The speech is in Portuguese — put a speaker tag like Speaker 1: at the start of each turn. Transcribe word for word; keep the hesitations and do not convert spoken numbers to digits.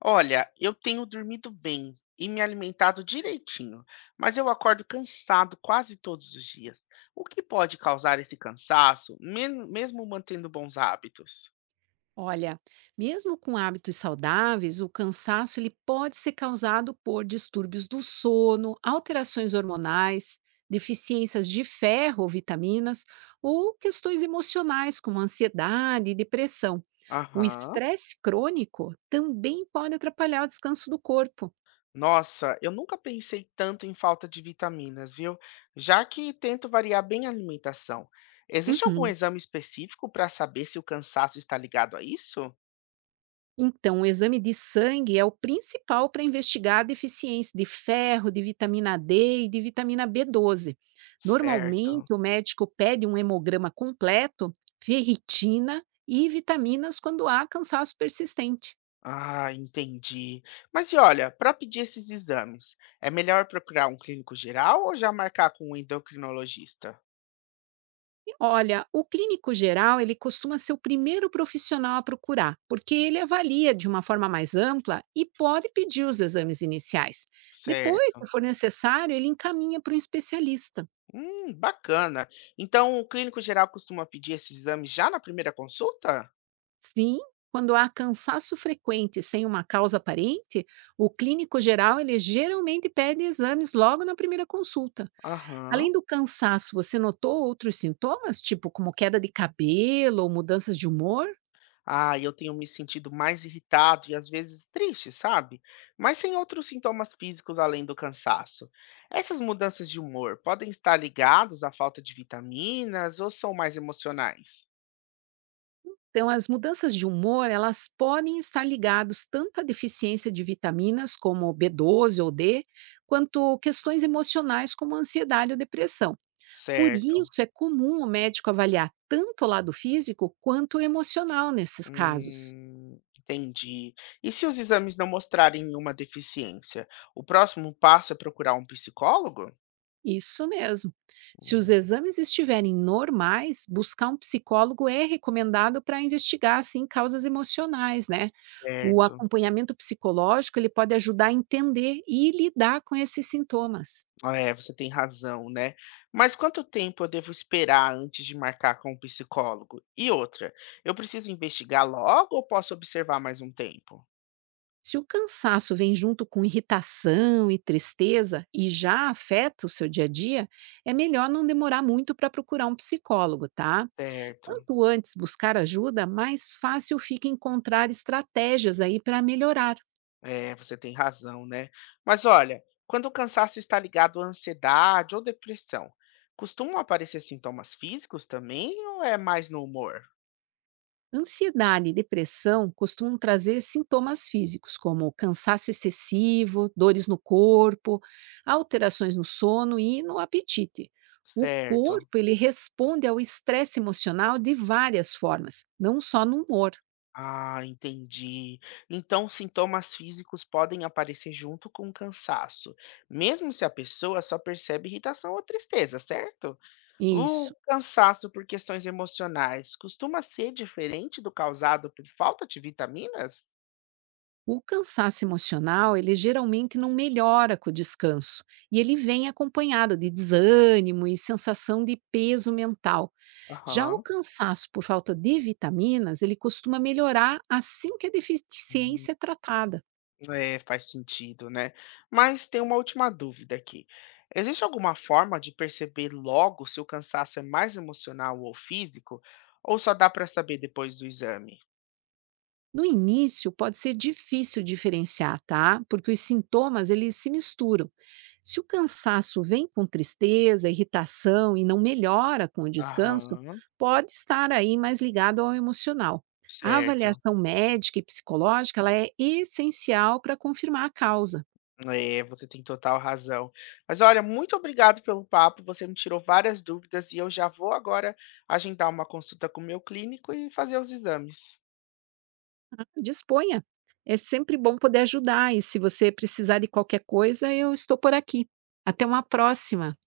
Speaker 1: Olha, eu tenho dormido bem e me alimentado direitinho, mas eu acordo cansado quase todos os dias. O que pode causar esse cansaço, men- mesmo mantendo bons hábitos?
Speaker 2: Olha, mesmo com hábitos saudáveis, o cansaço ele pode ser causado por distúrbios do sono, alterações hormonais, deficiências de ferro ou vitaminas, ou questões emocionais como ansiedade e depressão. O
Speaker 1: Aham.
Speaker 2: estresse crônico também pode atrapalhar o descanso do corpo.
Speaker 1: Nossa, eu nunca pensei tanto em falta de vitaminas, viu? Já que tento variar bem a alimentação. Existe algum
Speaker 2: Uhum.
Speaker 1: exame específico para saber se o cansaço está ligado a isso?
Speaker 2: Então, o exame de sangue é o principal para investigar a deficiência de ferro, de vitamina D e de vitamina B doze.
Speaker 1: Certo.
Speaker 2: Normalmente, o médico pede um hemograma completo, ferritina e vitaminas quando há cansaço persistente.
Speaker 1: Ah, entendi. Mas e olha, para pedir esses exames, é melhor procurar um clínico geral ou já marcar com um endocrinologista?
Speaker 2: E olha, o clínico geral, ele costuma ser o primeiro profissional a procurar, porque ele avalia de uma forma mais ampla e pode pedir os exames iniciais. Depois,
Speaker 1: Certo.
Speaker 2: se for necessário, ele encaminha para um especialista.
Speaker 1: Hum, bacana. Então, o clínico geral costuma pedir esses exames já na primeira consulta?
Speaker 2: Sim, quando há cansaço frequente sem uma causa aparente, o clínico geral ele geralmente pede exames logo na primeira consulta.
Speaker 1: Aham.
Speaker 2: Além do cansaço, você notou outros sintomas, tipo como queda de cabelo ou mudanças de humor?
Speaker 1: Ah, eu tenho me sentido mais irritado e às vezes triste, sabe? Mas sem outros sintomas físicos além do cansaço. Essas mudanças de humor podem estar ligadas à falta de vitaminas ou são mais emocionais?
Speaker 2: Então, as mudanças de humor, elas podem estar ligadas tanto à deficiência de vitaminas como B doze ou D, quanto questões emocionais como ansiedade ou depressão. Por
Speaker 1: Certo.
Speaker 2: isso, é comum o médico avaliar tanto o lado físico quanto o emocional nesses casos.
Speaker 1: Hum, entendi. E se os exames não mostrarem nenhuma deficiência, o próximo passo é procurar um psicólogo?
Speaker 2: Isso mesmo. Se os
Speaker 1: Hum,
Speaker 2: exames estiverem normais, buscar um psicólogo é recomendado para investigar assim causas emocionais, né? O
Speaker 1: Certo.
Speaker 2: acompanhamento psicológico ele pode ajudar a entender e lidar com esses sintomas.
Speaker 1: É, você tem razão, né? Mas quanto tempo eu devo esperar antes de marcar com o psicólogo? E outra, eu preciso investigar logo ou posso observar mais um tempo?
Speaker 2: Se o cansaço vem junto com irritação e tristeza e já afeta o seu dia a dia, é melhor não demorar muito para procurar um psicólogo, tá?
Speaker 1: Certo.
Speaker 2: Quanto antes buscar ajuda, mais fácil fica encontrar estratégias aí para melhorar.
Speaker 1: É, você tem razão, né? Mas olha, quando o cansaço está ligado à ansiedade ou depressão, costumam aparecer sintomas físicos também ou é mais no humor?
Speaker 2: Ansiedade e depressão costumam trazer sintomas físicos, como cansaço excessivo, dores no corpo, alterações no sono e no apetite. O
Speaker 1: Certo.
Speaker 2: corpo ele responde ao estresse emocional de várias formas, não só no humor.
Speaker 1: Ah, entendi. Então, sintomas físicos podem aparecer junto com o cansaço, mesmo se a pessoa só percebe irritação ou tristeza, certo? O
Speaker 2: Isso.
Speaker 1: cansaço por questões emocionais costuma ser diferente do causado por falta de vitaminas?
Speaker 2: O cansaço emocional, ele geralmente não melhora com o descanso, e ele vem acompanhado de desânimo e sensação de peso mental. Já o
Speaker 1: Aham.
Speaker 2: cansaço por falta de vitaminas, ele costuma melhorar assim que a deficiência é tratada.
Speaker 1: É, faz sentido, né? Mas tem uma última dúvida aqui. Existe alguma forma de perceber logo se o cansaço é mais emocional ou físico? Ou só dá para saber depois do exame?
Speaker 2: No início, pode ser difícil diferenciar, tá? Porque os sintomas eles se misturam. Se o cansaço vem com tristeza, irritação e não melhora com o descanso,
Speaker 1: Aham,
Speaker 2: pode estar aí mais ligado ao emocional. A
Speaker 1: certo.
Speaker 2: avaliação médica e psicológica ela é essencial para confirmar a causa.
Speaker 1: É, você tem total razão. Mas olha, muito obrigado pelo papo. Você me tirou várias dúvidas e eu já vou agora agendar uma consulta com o meu clínico e fazer os exames.
Speaker 2: Tá? Disponha. É sempre bom poder ajudar e se você precisar de qualquer coisa, eu estou por aqui. Até uma próxima.